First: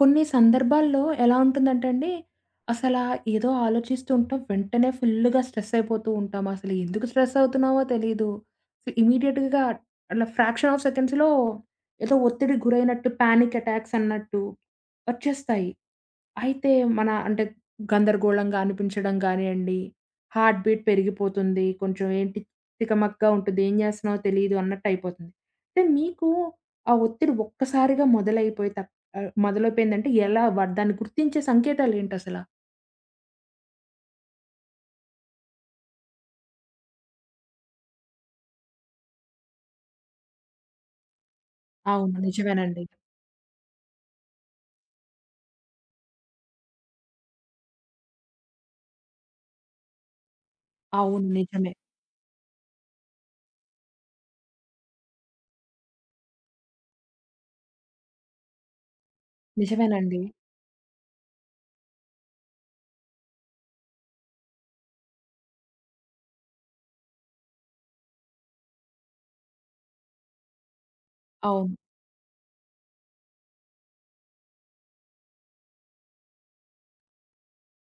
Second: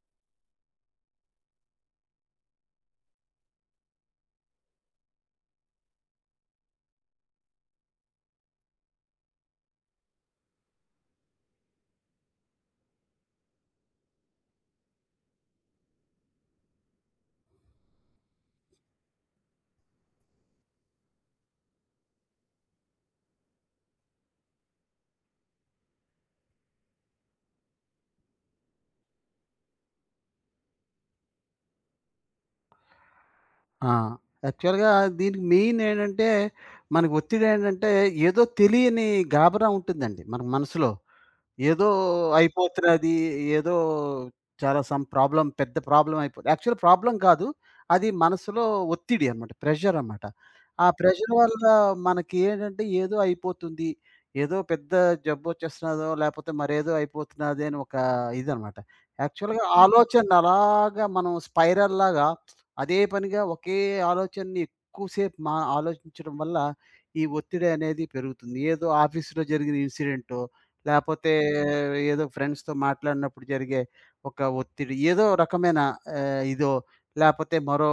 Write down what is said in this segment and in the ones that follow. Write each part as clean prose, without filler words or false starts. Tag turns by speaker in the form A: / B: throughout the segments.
A: కొన్ని సందర్భాల్లో ఎలా ఉంటుందంటే అండి, అసలా ఏదో ఆలోచిస్తూ ఉంటాం. వెంటనే ఫుల్లుగా స్ట్రెస్ అయిపోతూ ఉంటాం. అసలు ఎందుకు స్ట్రెస్ అవుతున్నామో తెలీదు. ఇమ్మీడియేట్‌గా అట్లా ఫ్రాక్షన్ ఆఫ్ సెకండ్స్‌లో ఏదో ఒత్తిడికి గురైనట్టు పానిక్ అటాక్స్ అన్నట్టు వచ్చేస్తాయి. అయితే మన అంటే గందరగోళంగా అనిపించడం గానియండి, హార్ట్ బీట్ పెరిగిపోతుంది. కొంచెం ఏంటి తికమకగా ఉంటుంది. ఏం చేస్తున్నామో తెలీదు అన్నట్టయిపోతుంది. అయితే మీకు ఆ ఒత్తిడి ఒక్కసారిగా మొదలైపోయి మొదలైపోయిందంటే ఎలా దాన్ని గుర్తించే సంకేతాలేంటసల?
B: ఆ! యాక్చువల్‌గా దీనికి మెయిన్ ఏంటంటే, మనకు ఒత్తిడి ఏంటంటే, ఏదో తెలియని గాబరా ఉంటుందండి మన మనసులో. ఏదో
A: అవును, నిజమేనండి.
B: అయిపోతున్నది. ఏదో చాలా సమ్ ప్రాబ్లమ్ పెద్ద ప్రాబ్లమ్ అయిపోతది. యాక్చువల్ ప్రాబ్లమ్ కాదు. అది మనసులో ఒత్తిడి అన్నమాట. ప్రెషర్ అన్నమాట. ఆ
A: అవును,
B: ప్రెషర్ వల్ల
A: నిజమే.
B: మనకి ఏంటంటే ఏదో అయిపోతుంది. ఏదో పెద్ద జబ్బొచ్చేస్తున్నదో, లేపోతే మరేదో అయిపోతున్నది అని ఒక ఇదన్నమాట. యాక్చువల్‌గా
A: నిజమేనండి.
B: ఆలోచన అలాగా మనం స్పైరల్ లాగా అదే పనిగా ఒకే ఆలోచనని ఎక్కువసేపు ఆలోచించడం వల్ల ఈ ఒత్తిడి అనేది పెరుగుతుంది. ఏదో ఆఫీస్‌లో జరిగిన ఇన్సిడెంటో లేపోతే
A: అవును.
B: ఏదో ఫ్రెండ్స్‌తో మాట్లాడినప్పుడు జరిగే ఒక ఒత్తిడి, ఏదో రకమైన ఇదో లేపోతే మరో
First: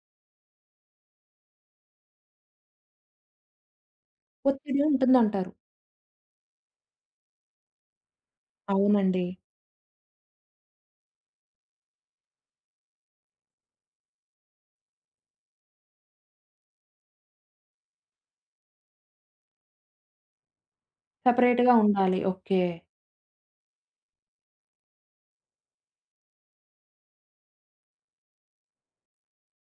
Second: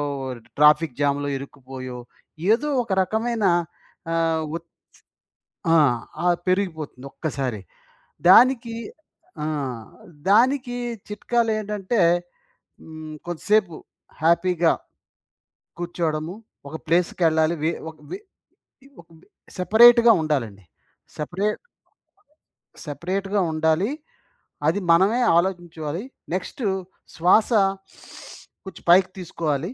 B: ట్రాఫిక్ జామ్‌లో ఇరుక్కుపోయో, ఏదో ఒక రకమైన ఆహ్, ఒత్
A: ఒత్తిడి ఉంటుందంటారు.
B: ఆ! ఆ! పెరిగిపోతుంది ఒక్కసారి. దానికి
A: అవునండి.
B: ఆ! దానికి చిట్కాలేంటంటే కొంతసేపు హ్యాపీగా కూర్చోవడము, ఒక ప్లేస్‌కెళ్ళాలి. వె ఒక వె ఒక సెపరేట్‌గా ఉండాలండి. సెపరేట్
A: సెపరేట్‌గా ఉండాలి, ఓకే.
B: సెపరేట్‌గా ఉండాలి. అది మనమే ఆలోచించుకోవాలి. నెక్స్టు శ్వాస కొంచెం పైకి తీసుకోవాలి.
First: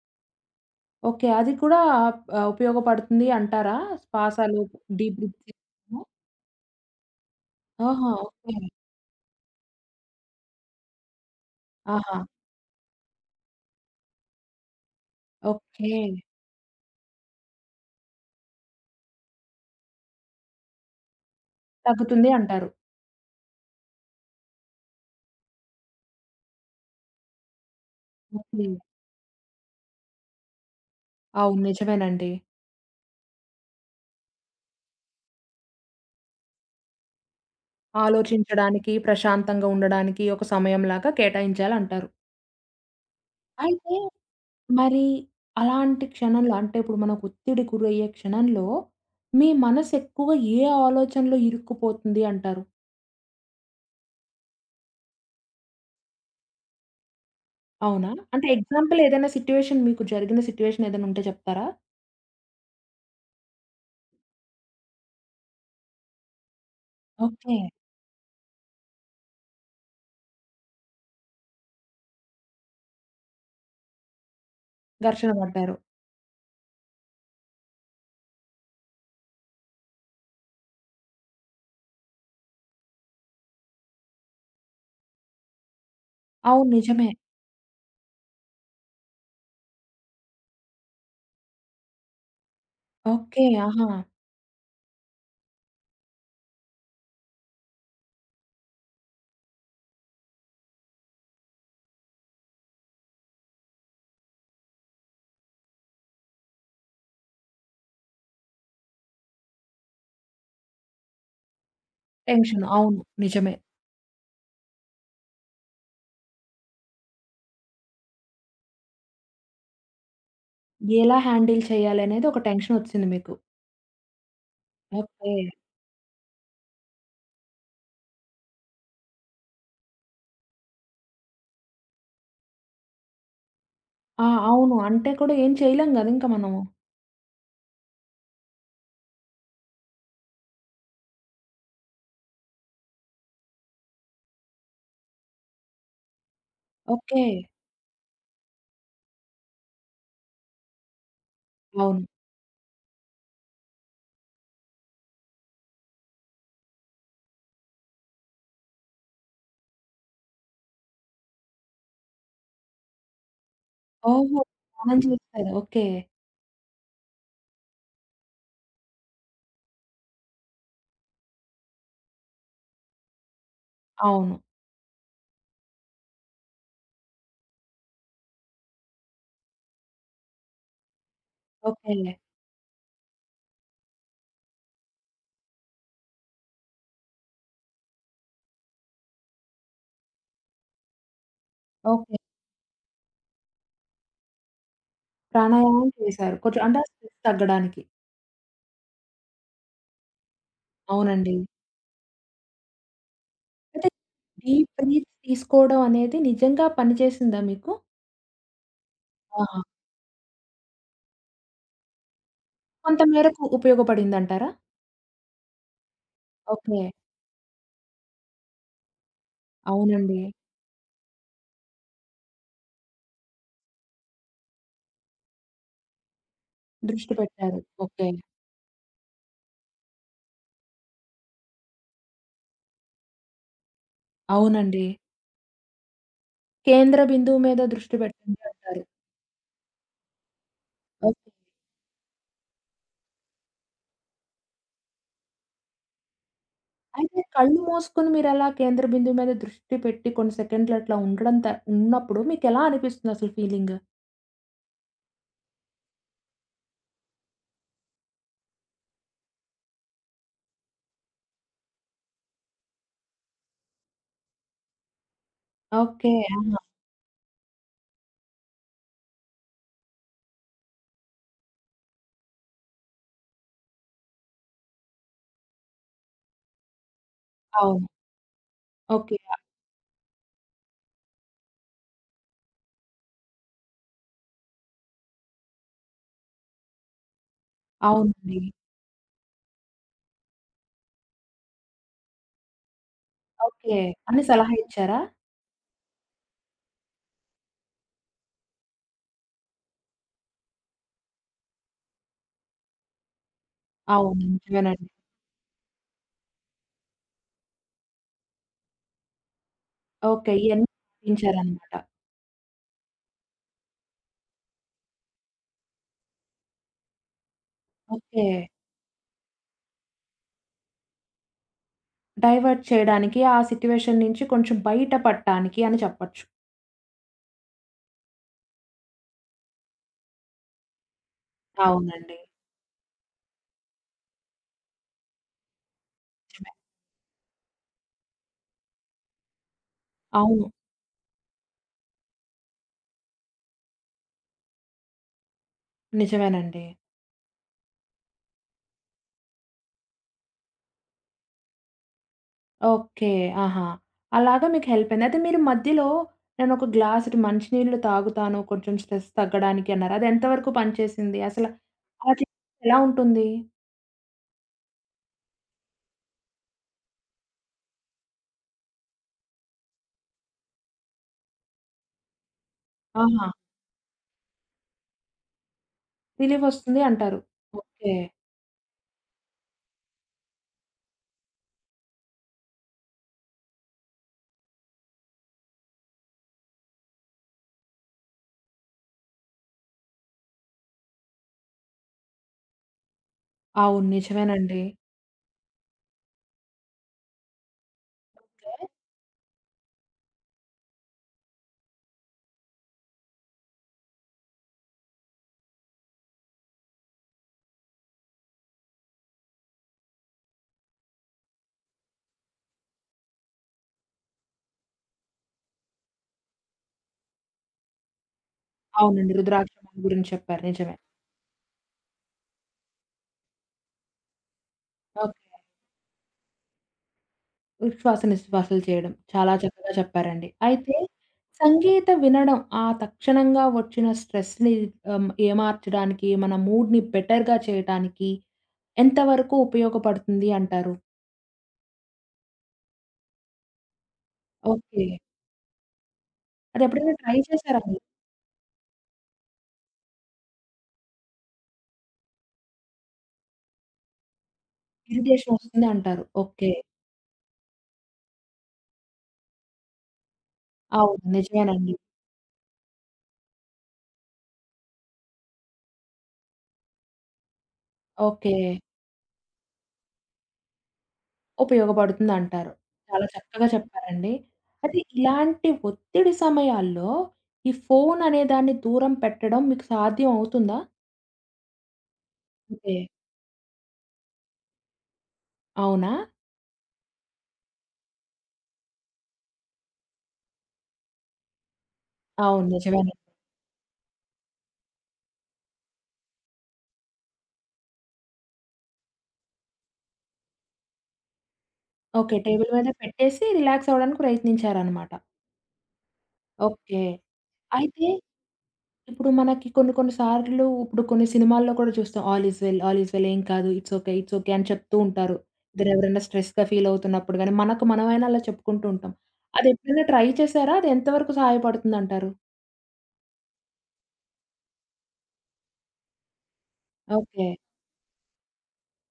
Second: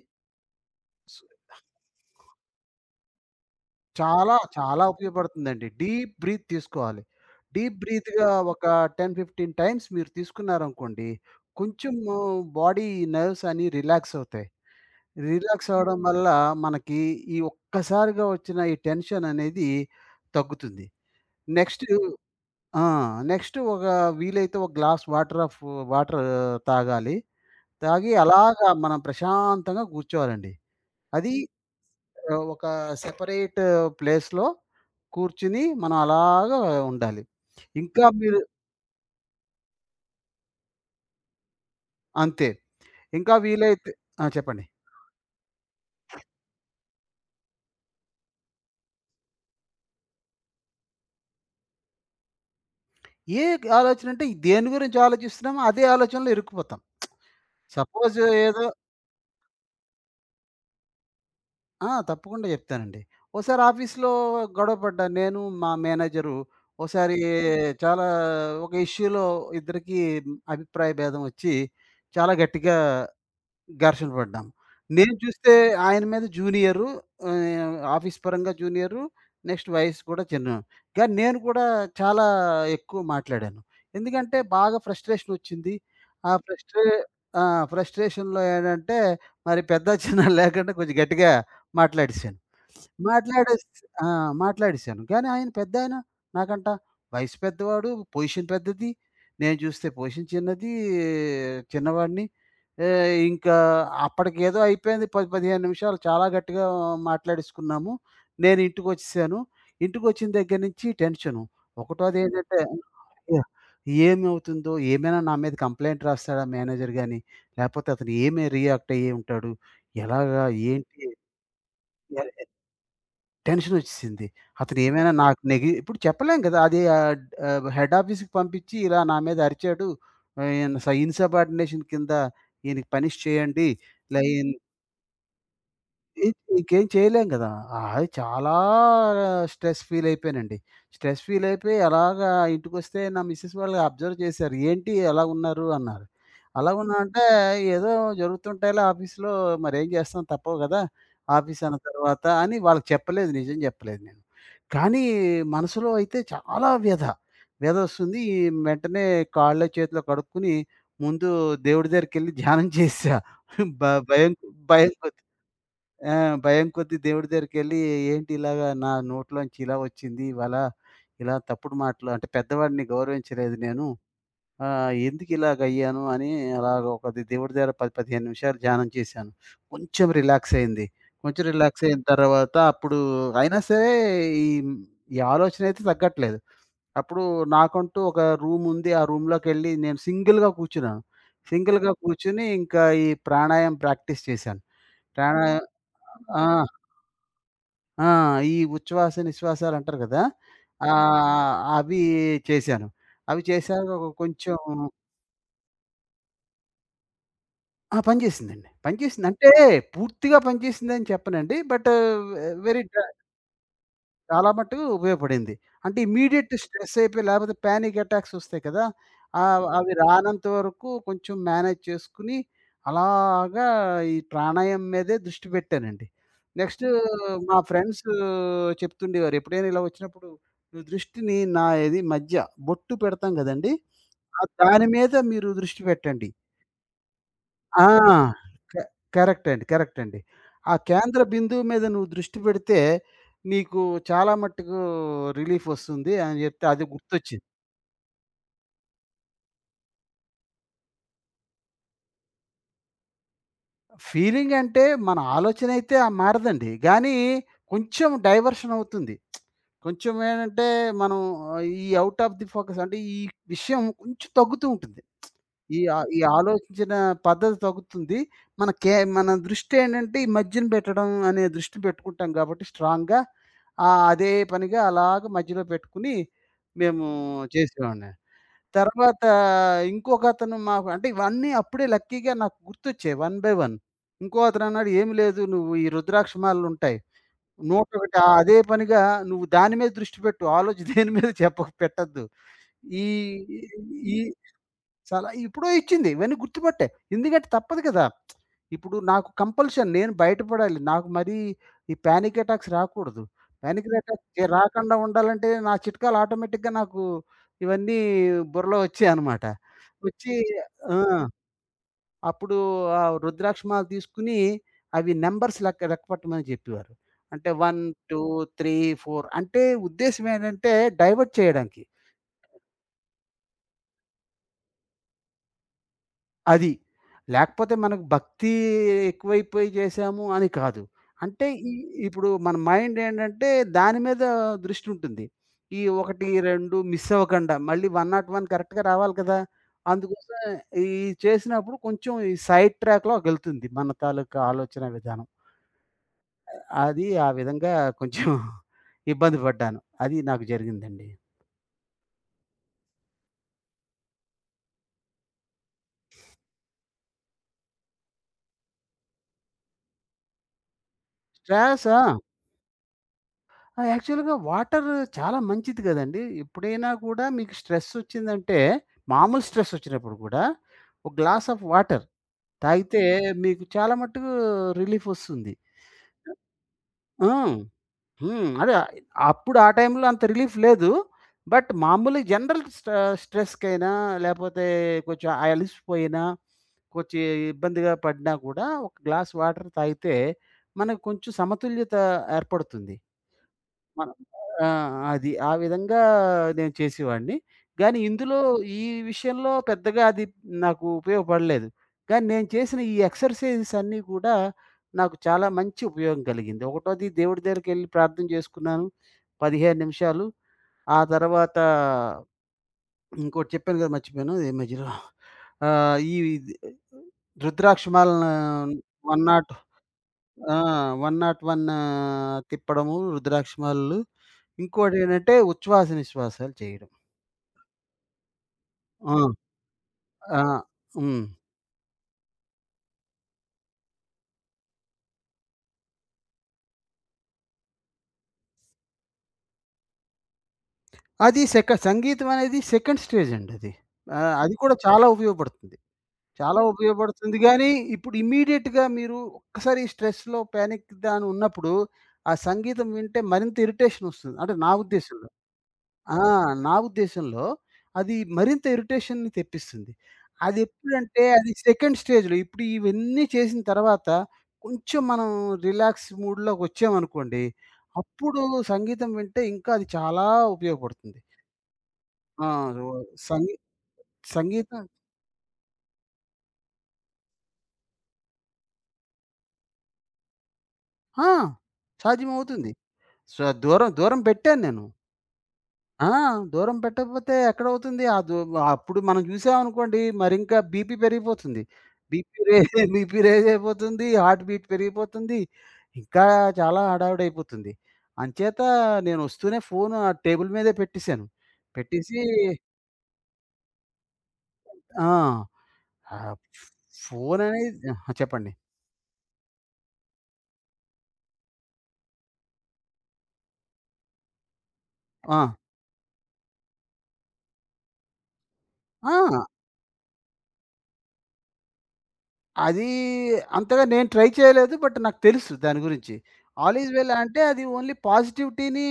B: స్
A: ఓకే, అది కూడా ఉపయోగపడుతుంది అంటారా?
B: చాలా,
A: శ్వాసలు
B: చాలా
A: డీప్ బ్రీతింగ్.
B: ఉపయోగపడుతుందండి. డీప్ బ్రీత్ తీసుకోవాలి. డీప్
A: ఆహా,
B: బ్రీత్‌గా
A: ఓకే.
B: ఒక 10, 15 టైమ్స్ మీరు తీసుకున్నారనుకోండి, కొంచెము
A: ఆహా,
B: బాడీ నర్వ్స్ అన్నీ రిలాక్స్ అవుతాయి. Relax
A: okay.
B: అవ్వడం వల్ల మనకి ఈ ఒక్కసారిగా వచ్చిన ఈ టెన్షన్ అనేది తగ్గుతుంది. నెక్స్టు
A: తగ్గుతుంది అంటారు.
B: ఆ! నెక్స్ట్ ఒక వీలైతే ఒక గ్లాస్ వాటర్ వాటర్ తాగాలి. తాగి
A: ఓకే.
B: అలాగా మనం ప్రశాంతంగా కూర్చోవాలండి. అది
A: అవును, నిజమేనండి.
B: ఒక సెపరేట్ ప్లేస్‌లో కూర్చొని మనం అలాగా ఉండాలి. ఇంకా మీరు
A: ఆలోచించడానికి, ప్రశాంతంగా ఉండడానికి ఒక సమయంలాగా కేటాయించాలంటారు.
B: అంతే. ఇంకా వీలైతే
A: అయితే
B: ఆ! చెప్పండి.
A: మరి అలాంటి క్షణంలో అంటే ఇప్పుడు మనకు ఒత్తిడి గురయ్యే క్షణంలో మీ మనసు ఎక్కువగా ఏ ఆలోచనలో ఇరుక్కుపోతుంది అంటారు?
B: ఏ ఆలోచన అంటే దేని గురించి ఆలోచిస్తున్నామో అదే ఆలోచనలో ఇరుక్కుపోతాం.
A: అవునా?
B: సపోజ్
A: అంటే
B: ఏదో
A: ఎగ్జాంపుల్ ఏదైనా సిట్యుయేషన్ మీకు జరిగిన సిట్యుయేషన్ ఏదైనా ఉంటే చెప్తారా?
B: ఆ! తప్పకుండా చెప్తానండి. ఓసారి ఆఫీస్‌లో గొడవ పడ్డా నేను, మా మేనేజరు ఓసారి
A: ఓకే.
B: చాలా ఒక ఇష్యూలో ఇద్దరికీ అభిప్రాయ భేదం వచ్చి చాలా గట్టిగా ఘర్షణ పడ్డాం. నేను
A: ఘర్షణ
B: చూస్తే
A: పడ్డారు.
B: ఆయన మీద జూనియరు ఆఫీస్ పరంగా జూనియరు, నెక్స్ట్ వయస్సు కూడా చిన్నోడు. కానీ నేను కూడా చాలా ఎక్కువ మాట్లాడాను. ఎందుకంటే బాగా ఫ్రస్ట్రేషనొచ్చింది. ఆ
A: అవును,
B: ఫ్రస్ట్రే
A: నిజమే.
B: ఆ! ఫ్రస్ట్రేషన్‌లో ఏంటంటే మరి పెద్ద, చిన్న లేకుండా కొంచెం గట్టిగా మాట్లాడేసాను.
A: ఓకే.
B: మాట్లాడేస్
A: ఆహా.
B: ఆ! మాట్లాడేసాను. కానీ ఆయన పెద్దాయన. నాకంట వయసు పెద్దవాడు, పొజిషన్ పెద్దది. నేను చూస్తే పొజిషన్ చిన్నది, చిన్నవాడిని. ఇంకా అప్పటికేదో అయిపోయింది 10, 15 నిమిషాలు చాలా గట్టిగా మాట్లాడేసుకున్నాము. నేను ఇంటికొచ్చేసాను. ఇంటికొచ్చిన దగ్గర నుంచి టెన్షను. ఒకటోదేంటంటే
A: టెన్షన్. అవును,
B: యాహ్!
A: నిజమే.
B: ఏమవుతుందో? ఏమైనా నా మీద కంప్లెయింట్ రాస్తాడా మేనేజర్ గాని? లేపోతే అతను ఏమి రియాక్ట్ అయ్యి ఉంటాడు? ఎలాగా? ఏంటి?
A: ఎలా హ్యాండిల్
B: ఎ
A: చేయాలనేది ఒక టెన్షన్ ఒచ్చింది మీకు.
B: టెన్షనొచ్చేసింది. అతనేమైనా
A: ఓకే.
B: నాకు ఇప్పుడు చెప్పలేం కదా! అది ఆహ్, ఆహ్, హెడ్ ఆఫీస్‌కి పంపించి ఇలా నా మీద అరిచాడు. ఆహ్, ఇన్ స ఇన్‌సబార్డినేషన్ కింద ఈయనకి పనిష్ చేయండి. ఇలా
A: ఆ,
B: ఈన్
A: అవును. అంటే కూడా ఏం చేయలేం గదా ఇంక
B: ఇ
A: మనము.
B: ఇంకేం చేయలేం గదా! అది చాలా స్ట్రెస్ ఫీల్ అయిపోయానండి. స్ట్రెస్ ఫీల్ అయిపోయి అలాగా ఇంటికొస్తే నా మిసెస్ వాళ్ళు అబ్జర్వ్ చేశారు. ఏంటి ఎలా ఉన్నారు? అన్నారు. అలా ఉన్నా అంటే
A: ఓకే.
B: ఏదో జరుగుతుంటాయిలే ఆఫీస్‌లో మరేం చేస్తాం తప్పవు గదా! ఆఫీస్ అన్న
A: అవును.
B: తర్వాత అని వాళ్ళకి చెప్పలేదు. నిజం చెప్పలేదు నేను. కానీ మనసులో అయితే చాలా వ్యధ. వ్యధొస్తుంది. వెంటనే కాళ్ళో, చేతిలో కడుక్కొని ముందు దేవుడి దగ్గరికెళ్ళి ధ్యానం చేశా. భ భయం
A: ఓహో.
B: భయం
A: స్నానం
B: కొ
A: చేస్తారు, ఓకే.
B: ఆ! భయం కొద్దీ దేవుడి దగ్గరికెళ్ళి ఏంటి ఇలాగా నా నోట్లోంచి ఇలా వచ్చింది ఇవాళ, ఇలా తప్పుడు మాటలు అంటే పెద్దవాడిని గౌరవించలేదు నేను.
A: అవును.
B: ఎందుకు ఇలాగయ్యాను అని అలాగ ఒక దేవుడి దగ్గర 10, 15 నిమిషాలు ధ్యానం చేశాను. కొంచెం రిలాక్స్ అయింది. కొంచెం రిలాక్స్
A: ఓకే.
B: అయిన తర్వాత అప్పుడు అయినా సరే ఈ ఈ ఆలోచన అయితే తగ్గట్లేదు. అప్పుడు నాకంటూ ఒక రూమ్ ఉంది. ఆ రూమ్‌లోకెళ్ళి నేను సింగిల్‌గా కూర్చున్నాను. సింగిల్‌గా
A: ఓకే.
B: కూర్చొని ఇంకా ఈ ప్రాణాయామం ప్రాక్టీస్ చేశాను. ప్రాణా
A: ప్రాణాయామం చేశారు,
B: ఆ!
A: కొంచెం అంటే ఆ స్ట్రెస్ తగ్గడానికి.
B: ఆ! ఈ ఉచ్ఛ్వాస, నిశ్వాసాలంటారు గదా! అవునవును.
A: అవునండి.
B: అవి చేశాను. అవి చేశాక
A: అయితే
B: ఒక కొంచెం
A: డీప్ బ్రీత్ తీసుకోవడం అనేది నిజంగా పనిచేసిందా మీకు?
B: ఆ! పనిచేసిందండి. పనిచేసింది. అంటే
A: ఆహా.
B: పూర్తిగా పనిచేసిందని చెప్పనండి. బట్ వెరీ డ్ర
A: కొంత మేరకు
B: చాలా
A: ఉపయోగపడిందంటారా?
B: మట్టుకు ఉపయోగపడింది. అంటే ఇమ్మీడియేట్
A: ఓకే.
B: స్ట్రెస్ అయిపోయి లేపోతే పానిక్ అటాక్స్ ఒస్తాయి కదా! అవును. అవి
A: అవునండి.
B: రానంత వరకు కొంచెం మేనేజ్ చేసుకొని, అలాగా ఈ ప్రాణాయామం మీదే దృష్టి పెట్టానండి. నెక్స్ట్
A: దృష్టి
B: మా
A: పెట్టారు.
B: Friends
A: okay.
B: చెప్తుండేవారు, ఎప్పుడైనా ఇలా వచ్చినప్పుడు "నువ్వు దృష్టిని నా ఇది మధ్య బొట్టు పెడతాం గదండీ! ఆ
A: అవునండి.
B: దాని మీద మీరు దృష్టి పెట్టండి."
A: కేంద్ర బిందువు మీద
B: ఆ!
A: దృష్టి పెట్టండి
B: క
A: అంటారు.
B: కరెక్ట్ అండి. కరెక్ట్ అండి. ఆ కేంద్ర
A: ఓకే.
B: బిందువు మీద నువ్వు దృష్టి పెడితే, నీకు చాలా మట్టుకు రిలీఫ్ వస్తుంది అని చెప్తే అది
A: అయితే
B: గుర్తొచ్చింది.
A: కళ్ళు మూసుకొని మీరలా కేంద్ర బిందువు మీద దృష్టి పెట్టి కొన్ని సెకండ్‌లు అట్లా ఉండడం ఉన్నప్పుడు మీకెలా అనిపిస్తుంది అసలు ఫీలింగ్?
B: ఫీలింగ్ అంటే మన ఆలోచన అయితే ఆ మారదండి. గానీ కొంచెం డైవర్షన్ అవుతుంది. కొంచెం ఏంటంటే మనం ఈ ఔట్ ఆఫ్ ది ఫోకస్ అంటే ఈ విషయం కొంచెం తగ్గుతూ ఉంటుంది.
A: ఓకే.
B: ఈ ఆలోచించిన పద్ధతి తగ్గుతుంది. మన దృష్టేంటంటే ఈ మధ్యన పెట్టడం అనే దృష్టి పెట్టుకుంటాం కాబట్టి స్ట్రాంగ్‌గా అదే పనిగా అలాగ మధ్యలో పెట్టుకుని మేము
A: అవును.
B: చేసేవాడిని.
A: ఓకే.
B: తర్వాత ఇంకొకతను మాకు అంటే ఇవన్నీ అప్పుడే లక్కీగా నాకు గుర్తొచ్చాయి వన్ బై వన్. ఇంకో అతనన్నాడు, "ఏమి లేదు నువ్వు ఈ రుద్రాక్ష మాలలుంటాయి. 101
A: అవునండి.
B: అదే పనిగా నువ్వు దాని మీద దృష్టి పెట్టు. ఆలోచన దేని మీద చెప్పకు పెట్టొద్దు." ఈ
A: ఓకే.
B: ఈ
A: అని సలహా ఇచ్చారా?
B: చాలా ఇప్పుడో ఇచ్చింది. ఇవన్నీ గుర్తుపట్టే. ఎందుకంటే తప్పదు కదా! ఇప్పుడు నాకు కంపల్షన్ నేను బయటపడాలి. నాకు మరీ ఈ పానిక్ అటాక్స్ రాకూడదు. పానిక్
A: అవును,
B: అటాక్స్
A: నిజమేనండి.
B: రాకుండా ఉండాలంటే నా చిట్కాలు ఆటోమేటిక్‌గా నాకు ఇవన్నీ బుర్రలో వచ్చాయనమాట.
A: ఓకే.
B: వచ్చి
A: ఇయన్నీ
B: ఆ!
A: పాటించారనమాట.
B: అప్పుడు ఆ రుద్రాక్ష మాల తీసుకొని అవి నంబర్స్ లెక్కపట్టమని చెప్పేవారు. అంటే 1, 2,
A: ఓకే.
B: 3, 4 అంటే ఉద్దేశ్యం ఏంటంటే డైవర్ట్ చేయడానికి.
A: డైవర్ట్ చేయడానికి ఆ సిట్యుయేషన్ నుంచి కొంచెం బయట పడటానికి అని చెప్పొచ్చు.
B: అది. లేకపోతే మనకు భక్తి ఎక్కువైపోయి చేశాము అని కాదు. అంటే ఈ
A: అవునండి.
B: ఇప్పుడు మన మైండ్ ఏంటంటే దాని మీద దృష్టి ఉంటుంది. ఈ 1,
A: నిజమే.
B: 2 మిస్ అవ్వకుండా మళ్ళీ 101 కరెక్ట్‌గా రావాలి కదా! అందుకోసం
A: అవును,
B: ఈ చేసినప్పుడు కొంచెం ఈ సైడ్ ట్రాక్‌లోకెళ్తుంది మన తాలూకా ఆలోచన విధానం.
A: నిజమేనండి.
B: అది ఆ విధంగా కొంచెం ఇబ్బంది పడ్డాను. అది నాకు జరిగిందండి.
A: ఓకే. ఆహా, అలాగా మీకు హెల్ప్ అయింది. అయితే మీరు మధ్యలో నేనొక గ్లాసుడు మంచినీళ్ళు తాగుతాను కొంచెం స్ట్రెస్ తగ్గడానికి అన్నారు. అది ఎంత వరకు పనిచేసింది?
B: స్ట్రెసా
A: అలా చేస్తే ఎలా ఉంటుంది?
B: ఆ! యాక్చువల్‌గా వాటర్ చాలా మంచిది గదండీ! ఎప్పుడైనా గూడా మీకు స్ట్రెస్ ఒచ్చిందంటే, మామూలు స్ట్రెస్ ఒచ్చినప్పుడు గూడా, ఒక గ్లాస్ ఆఫ్ వాటర్ తాగితే
A: ఆహా.
B: మీకు చాలా మట్టుకు రిలీఫ్ ఒస్తుంది.
A: రిలీఫొస్తుంది అంటారు.
B: హ్మ్.
A: ఓకే.
B: హ్మ్. అదే అప్పుడు ఆ టైంలో అంత రిలీఫ్ లేదు. బట్ మామూలు జనరల్ స్ట్రెస్‌కైనా లేపోతే కొంచెం ఆ అలిసిపోయినా, కొంచెం ఇబ్బందిగా పడినా గూడా ఒక గ్లాస్ వాటర్ తాగితే మనకు కొంచెం సమతుల్యత ఏర్పడుతుంది.
A: అవును,
B: మన
A: నిజమేనండి.
B: ఆ! అది. ఆ విధంగా నేను చేసేవాడిని. గానీ ఇందులో
A: ఓకే.
B: ఈ విషయంలో పెద్దగా అది నాకు ఉపయోగపడలేదు. కానీ నేను చేసిన ఈ ఎక్సర్‌సైజెస్ అన్నీ కూడా నాకు చాలా మంచి ఉపయోగం కలిగింది. ఒకటోది దేవుడి దగ్గరికెళ్ళి ప్రార్థన చేసుకున్నాను. 15 నిమిషాలు. ఆ తర్వాత ఇంకోటి చెప్పాను కదా! మర్చిపోయాను. ఈ మధ్యలో ఈ రుద్రాక్షమాలను
A: అవునండి.
B: వన్ నాట్
A: రుద్రాక్ష గురించి చెప్పారు,
B: ఆ!
A: నిజమే.
B: 101 తిప్పడము, రుద్రాక్షమాలలు.
A: ఓకే.
B: ఇంకోటేంటంటే ఉచ్ఛ్వాస, నిశ్వాసాలు చేయడం.
A: ఉచ్ఛ్వాస, నిశ్వాసాలు చేయడం.
B: ఆ!
A: చాలా చక్కగా చెప్పారండి.
B: ఆ!
A: అయితే
B: హ్మ్.
A: సంగీత వినడం ఆ తక్షణంగా వచ్చిన స్ట్రెస్‌ని ఏ మార్చడానికి, మన మూడ్‌ని బెటర్‌గా చేయటానికి ఎంతవరకు ఉపయోగపడుతుంది అంటారు?
B: అది సంగీతం అనేది సెకండ్ స్టేజ్ అండి అది. అది కూడా
A: ఓకే.
B: చాలా ఉపయోగపడుతుంది. చాలా
A: అదెప్పుడైనా ట్రై
B: ఉపయోగపడుతుంది
A: చేశారా
B: గానీ,
A: మీరు?
B: ఇప్పుడు ఇమ్మీడియేట్‌గా మీరు ఒక్కసారి స్ట్రెస్‌లో, పానిక్ దాని ఉన్నప్పుడు, ఆ సంగీతం వింటే మరింత ఇరిటేషన్ వస్తుంది. అంటే నా ఉద్దేశంలో.
A: ఇరిటేషన్ వస్తుంది అంటారు.
B: ఆ!
A: ఓకే.
B: నా ఉద్దేశంలో అది మరింత ఇరిటేషన్‌ని తెప్పిస్తుంది. అది
A: అవును,
B: ఎప్పుడంటే అది
A: నిజమేనండి.
B: సెకండ్ స్టేజ్‌లో ఇప్పుడు ఇవన్నీ చేసిన తర్వాత కొంచెం మనం రిలాక్స్ మూడ్‌లోకి వచ్చామనుకోండి,
A: ఓకే.
B: అప్పుడు సంగీతం వింటే ఇంకా అది చాలా ఉపయోగపడుతుంది. ఆ!
A: ఉపయోగపడుతుందంటారు.
B: రో
A: చాలా చక్కగా
B: సంగీ
A: చెప్పారండి. అయితే
B: సంగీతం
A: ఇలాంటి ఒత్తిడి సమయాల్లో ఈ ఫోను అనే దాన్ని దూరం పెట్టడం మీకు సాధ్యం అవుతుందా?
B: ఆ! సాధ్యమవుతుంది.
A: ఓకే.
B: సో, దూరం దూరం పెట్టాను నేను.
A: అవునా?
B: ఆ! దూరం పెట్టకపోతే ఎక్కడవుతుంది? ఆ దూ అప్పుడు మనం చూసామనుకోండి మరింకా బీపీ పెరిగిపోతుంది. బీపీ
A: అవును,
B: రే
A: నిజమేనండి.
B: బీపీ రేజ్ అయిపోతుంది. హార్ట్ బీట్ పెరిగిపోతుంది. ఇంకా చాలా హడావిడైపోతుంది. అంచేత నేనొస్తూనే ఫోను ఆ టేబుల్ మీదే పెట్టేసాను.
A: ఓకే.
B: పెట్టేసి
A: టేబుల్ మీద పెట్టేసి రిలాక్స్ అవ్వడానికి ప్రయత్నించారనమాట.
B: ఆ! ఆహ్,
A: ఓకే. అయితే
B: ఫోననేది ఆ! చెప్పండి.
A: ఇప్పుడు మనకి కొన్ని కొన్ని సార్లు ఇప్పుడు కొన్ని సినిమాల్లో కూడా చూస్తాం. All is well, all is well ఏం కాదు. ఇట్స్ ఓకే, ఇట్స్ ఓకే అని చెప్తూ ఉంటారు.
B: ఆ!
A: ఇద్దరు ఎవరైనా స్ట్రెస్‌గా ఫీల్ అవుతున్నప్పుడు గాని, మనకు మనమైనా అలా చెప్పుకుంటూ ఉంటాం.
B: ఆ!
A: అది ఎప్పుడైనా ట్రై చేసారా? అది ఎంత వరకు సహాయపడుతుందంటారు?
B: అది అంతగా నేను ట్రై చేయలేదు. బట్ నాకు తెలుసు దాని గురించి. All is well
A: okay.
B: అంటే అది ఓన్లీ పాజిటివిటీని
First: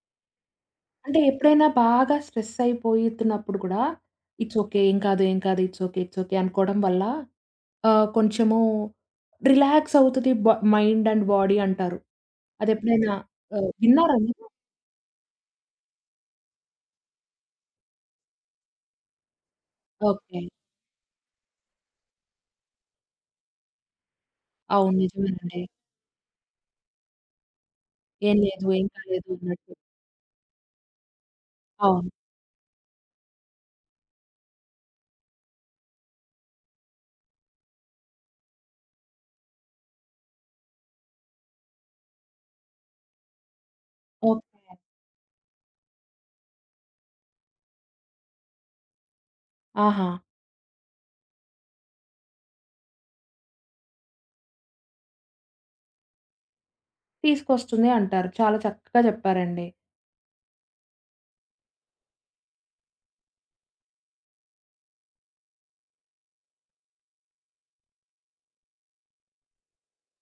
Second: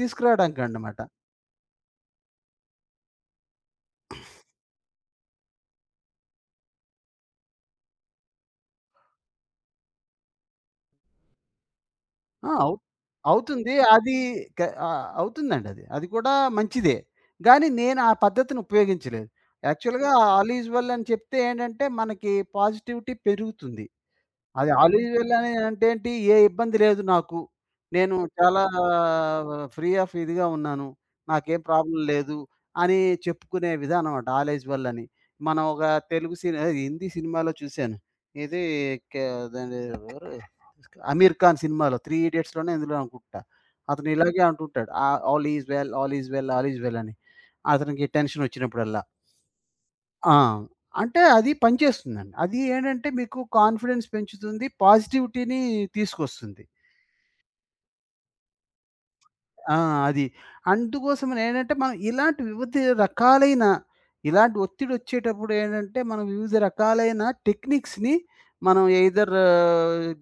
B: తీసుకురావడానికనమాట.
A: అంటే ఎప్పుడైనా బాగా స్ట్రెస్ అయిపోతున్నప్పుడు కూడా ఇట్స్ ఓకే. ఏం కాదు, ఏం కాదు. ఇట్స్ ఓకే, ఇట్స్ ఓకే అనుకోవడం వల్ల కొంచెము రిలాక్స్ అవుతది మైండ్ అండ్ బాడీ అంటారు.
B: ఆ! అవు
A: అదెప్పుడైనా
B: అవుతుంది. అది
A: విన్నారా మీరు?
B: క అవుతుందండి అది. అది కూడా మంచిదే. గానీ నేను ఆ పద్ధతిని ఉపయోగించలేదు. యాక్చువల్‌గా
A: ఓకే.
B: ఆల్ ఈజ్ వెల్ అని చెప్తే ఏంటంటే మనకి పాజిటివిటీ పెరుగుతుంది. అది
A: అవును,
B: ఆలివ్ వెల్ అని
A: నిజమేనండి.
B: అంటే ఏంటి? ఏ ఇబ్బంది లేదు నాకు. నేను
A: ఏం
B: చాలా
A: లేదు, ఏం కాలేదు అన్నట్టు.
B: ఫ్రీ ఆఫ్ ఇదిగా ఉన్నాను. నాకేం ప్రాబ్లమ్
A: అవును.
B: లేదు అని చెప్పుకునే విధానం అట ఆల్ ఈజ్ వెల్ అని. మనం ఒక హిందీ సినిమాలో చూసాను. ఇది కే దాని ఎవరు? 'అమీర్ ఖాన్' సినిమాలో 'త్రీ ఇడియట్స్‌లోనో ఎందులో అనుకుంటా. అతను ఇలాగే
A: ఓహ్.
B: అంటుంటాడు. All is well, all is well, all is well అని. అతనికి టెన్షన్ వచ్చినప్పుడల్లా.
A: ఆహా.
B: ఆ! అంటే అది పనిచేస్తుందండి. అది ఏంటంటే మీకు కాన్ఫిడెన్స్ పెంచుతుంది. పాజిటివిటీని తీసుకొస్తుంది.
A: తీసుకొస్తుంది అంటారు. చాలా చక్కగా చెప్పారండి.
B: ఆ! అది. అందుకోసమని ఏంటంటే మనం ఇలాంటి వివిధ రకాలైన ఇలాంటి ఒత్తిడొచ్చేటప్పుడు ఏంటంటే మనం వివిధ రకాలైన టెక్నిక్స్‌ని మనం ఎయిదర్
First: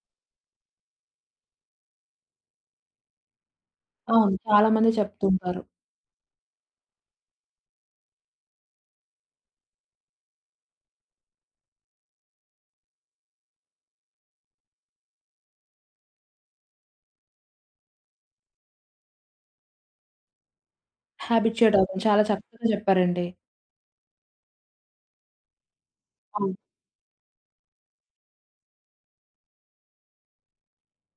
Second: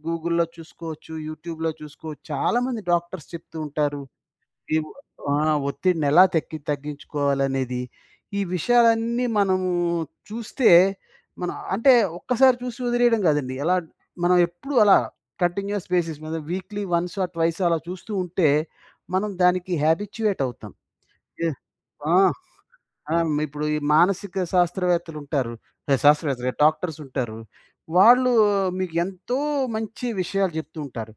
B: గూగుల్‌లో చూసుకోవచ్చు, యూట్యూబ్‌లో చూసుకోవచ్చు. చాలామంది డాక్టర్స్ చెప్తూ ఉంటారు.
A: అవును, చాలా
B: ఈ
A: మంది
B: ఆ!
A: చెప్తుంటారు.
B: ఒత్తిడినెలా తగ్గించుకోవాలనేది, ఈ విషయాలన్నీ మనము చూస్తే, మనం అంటే ఒక్కసారి చూసి వదిలేయడం కాదండి. ఎలా మనం ఎప్పుడూ అలా కంటిన్యూయస్ బేసిస్ మీద వీక్లీ వన్స్ ఆర్ ట్వైస్ అలా చూస్తూ ఉంటే, మనం దానికి హ్యాబిచ్యుయేట్ అవుతాం. ఎ
A: హ్యాబిచ్యుయేట్ అవ్వం.
B: ఆ!
A: చాలా చక్కగా
B: ఆ!
A: చెప్పారండి.
B: ఇప్పుడు ఈ మానసిక శాస్త్రవేత్తలుంటారు. ఆహ్, శాస్త్రవేత్తలు
A: అవును,
B: కాదు డాక్టర్స్ ఉంటారు. వాళ్ళు మీకు ఎంతో మంచి విషయాలు చెప్తూ ఉంటారు.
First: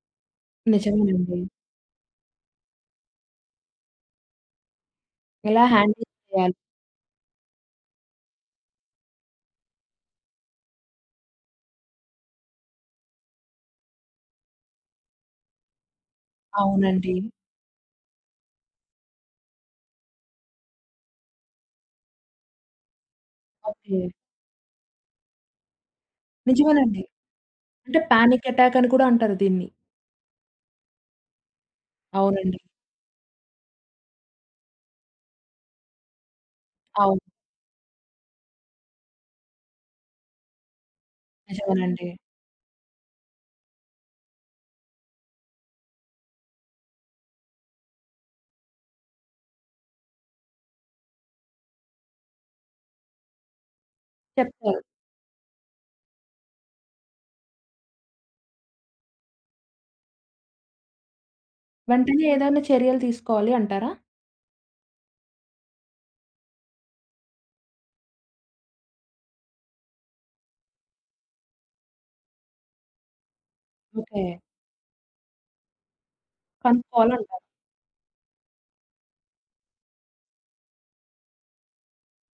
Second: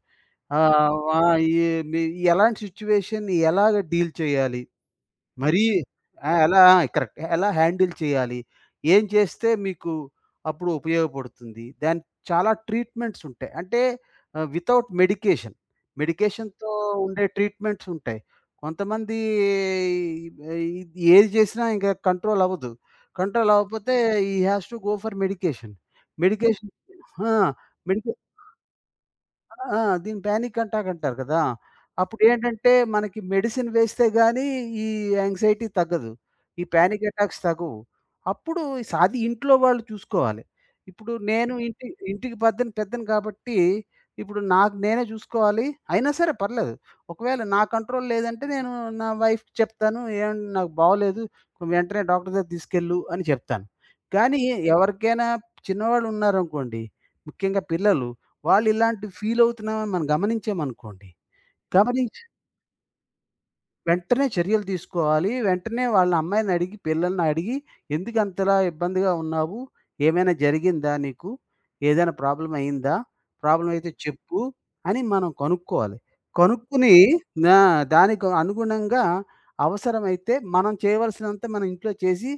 B: ఆహ్, అవును. వ
A: నిజమేనండి.
B: ఈ మీ ఎలాంటి సిట్యుయేషన్‌ని ఎలాగ డీల్ చేయాలి? మరీ
A: ఎలా హ్యాండిల్
B: ఆ!
A: చేయాలి?
B: ఎలా కరెక్ట్. ఎలా హ్యాండిల్ చేయాలి? ఏం చేస్తే మీకు అప్పుడు ఉపయోగపడుతుంది? దానికి చాలా ట్రీట్మెంట్స్ ఉంటాయి. అంటే వితౌట్ మెడికేషన్. మెడికేషన్‌తో
A: అవునండి.
B: ఉండే ట్రీట్మెంట్స్ ఉంటాయి. కొంతమంది ఇది ఏది చేసినా ఇంకా కంట్రోల్ అవ్వదు. కంట్రోల్ అవ్వకపోతే
A: okay.
B: He has to go for medication. Medication
A: నిజమేనండి.
B: ఆ!
A: అంటే
B: మెడికేషన్
A: పానిక్ అటాక్ అని కూడా అంటారు దీన్ని.
B: ఆ! దీన్ని పానిక్ అటాక్ అంటారు కదా!
A: అవునండి.
B: అప్పుడేంటంటే మనకి మెడిసిన్ వేస్తే గాని ఈ యాంగ్జైటీ తగ్గదు. ఈ పానిక్
A: అవును,
B: అటాక్స్ తగ్గవు. అప్పుడు అది ఇంట్లో వాళ్ళు చూసుకోవాలి. ఇప్పుడు నేను ఇంటి
A: నిజమేనండి.
B: ఇంటికి పెద్దని పెద్దని కాబట్టి ఇప్పుడు నాకు నేనే చూసుకోవాలి. అయినా సరే పర్లేదు. ఒకవేళ నా కంట్రోల్ లేదంటే నేను నా వైఫ్‌కి చెప్తాను. "ఏవండీ నాకు బాగోలేదు. వెంటనే డాక్టర్ దగ్గరికి తీసుకెళ్ళు" అని చెప్తాను. కానీ
A: చెప్తారు.
B: ఎవరికైనా చిన్నవాళ్ళు ఉన్నారనుకోండి, ముఖ్యంగా పిల్లలు వాళ్ళు ఇలాంటివి ఫీల్ అవుతున్నామని మనం గమనించామనుకోండి, గమనించి
A: వెంటనే ఏదైనా చర్యలు తీసుకోవాలి అంటారా?
B: వెంటనే చర్యలు తీసుకోవాలి. వెంటనే వాళ్ళ అమ్మాయిని అడిగి, పిల్లల్ని అడిగి, "ఎందుకంతలా ఇబ్బందిగా ఉన్నావు? ఏమైనా జరిగిందా నీకు? ఏదైనా ప్రాబ్లమ్ అయిందా? ప్రాబ్లమ్ అయితే
A: ఓకే.
B: చెప్పు" అని మనం కనుక్కోవాలి. కనుక్కుని
A: కనుక్కోవాలంటారు.
B: ఆ! దానికి అనుగుణంగా అవసరమైతే మనం చేయవలసినంత మనం ఇంట్లో చేసి,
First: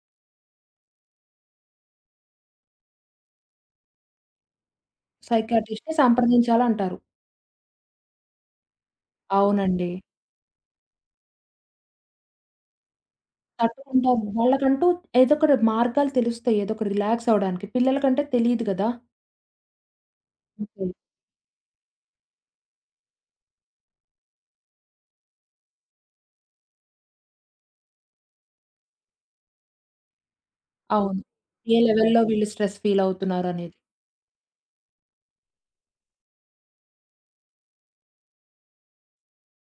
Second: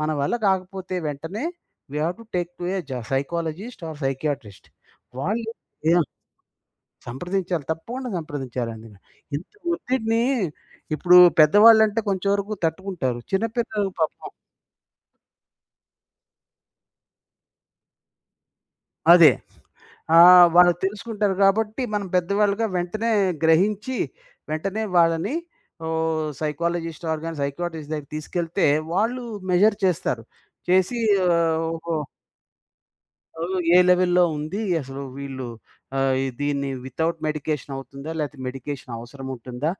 B: మన వల్ల కాకపోతే వెంటనే we have to take to a psychologist or psychiatrist. వాళ్ళు
A: సైకియాట్రిస్ట్‌ని సంప్రదించాలంటారు.
B: సంప్రదించాలి. తప్పకుండా సంప్రదించాలండి. ఇంత
A: అవునండి.
B: ఒత్తిడిని ఇప్పుడు పెద్దవాళ్ళంటే కొంచెం వరకు తట్టుకుంటారు. చిన్నపిల్లలు
A: తట్టుకుంటారు.
B: పాపం
A: వాళ్ళకంటూ ఏదో ఒకటి మార్గాలు తెలుస్తాయి. ఏదో ఒకటి రిలాక్స్ అవ్వడానికి. పిల్లలకంటే తెలీదు గదా!
B: అదే. వాళ్ళు
A: ఓకే.
B: తెలుసుకుంటారు కాబట్టి మనం పెద్దవాళ్ళుగా వెంటనే గ్రహించి, వెంటనే వాళ్ళని సైకాలజిస్ట్ ఆర్ గాని సైకియాట్రిస్ట్ దగ్గరికి తీసుకెళ్తే వాళ్ళు మెజర్ చేస్తారు. చేసి
A: అవును.
B: ఆహ్,
A: ఏ
B: ఓహో!
A: లెవెల్‌లో వీళ్ళు స్ట్రెస్ ఫీల్
B: ఓహ్!
A: అవుతున్నారనేది
B: ఏ లెవెల్‌లో ఉంది అసలు వీళ్ళు ఈ దీన్ని వితౌట్ మెడికేషన్ అవుతుందా? లేకపోతే మెడికేషన్ అవసరం ఉంటుందా?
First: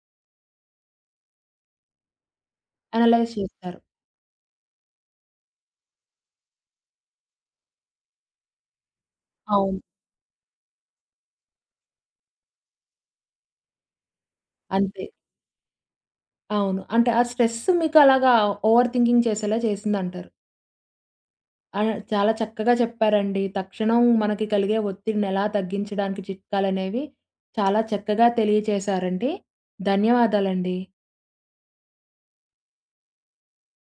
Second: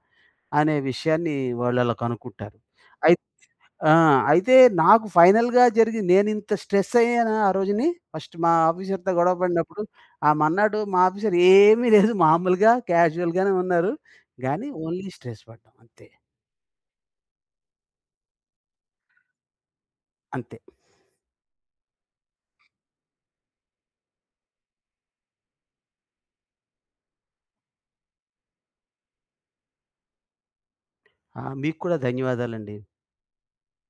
B: అనే విషయాన్ని వాళ్ళు అలా కనుక్కుంటారు. అయి
A: అనలైజ్ చేస్తారు.
B: ఆ! అయితే నాకు ఫైనల్‌గా జరిగి నేనింత స్ట్రెస్ అయ్యానా ఆ రోజుని? ఫస్ట్ మా ఆఫీసర్‌తో గొడవ పడినప్పుడు,
A: అవును.
B: ఆ మర్నాడు మా ఆఫీసర్ ఏమీ లేదు మామూలుగా క్యాజువల్‌గానే ఉన్నారు. గానీ
A: అంతే.
B: ఓన్లీ స్ట్రెస్ పడ్డాం అంతే.
A: అవును. అంటే ఆ స్ట్రెస్ మీకు అలాగా ఓవర్ థింకింగ్ చేసేలా చేసిందంటారు.
B: అంతే.
A: ఆ! చాలా చక్కగా చెప్పారండి. తక్షణం మనకి కలిగే ఒత్తిడిని ఎలా తగ్గించడానికి చిట్కాలనేవి చాలా చక్కగా తెలియచేశారండి. ధన్యవాదాలండి.
B: ఆ! మీకు కూడా ధన్యవాదాలండి.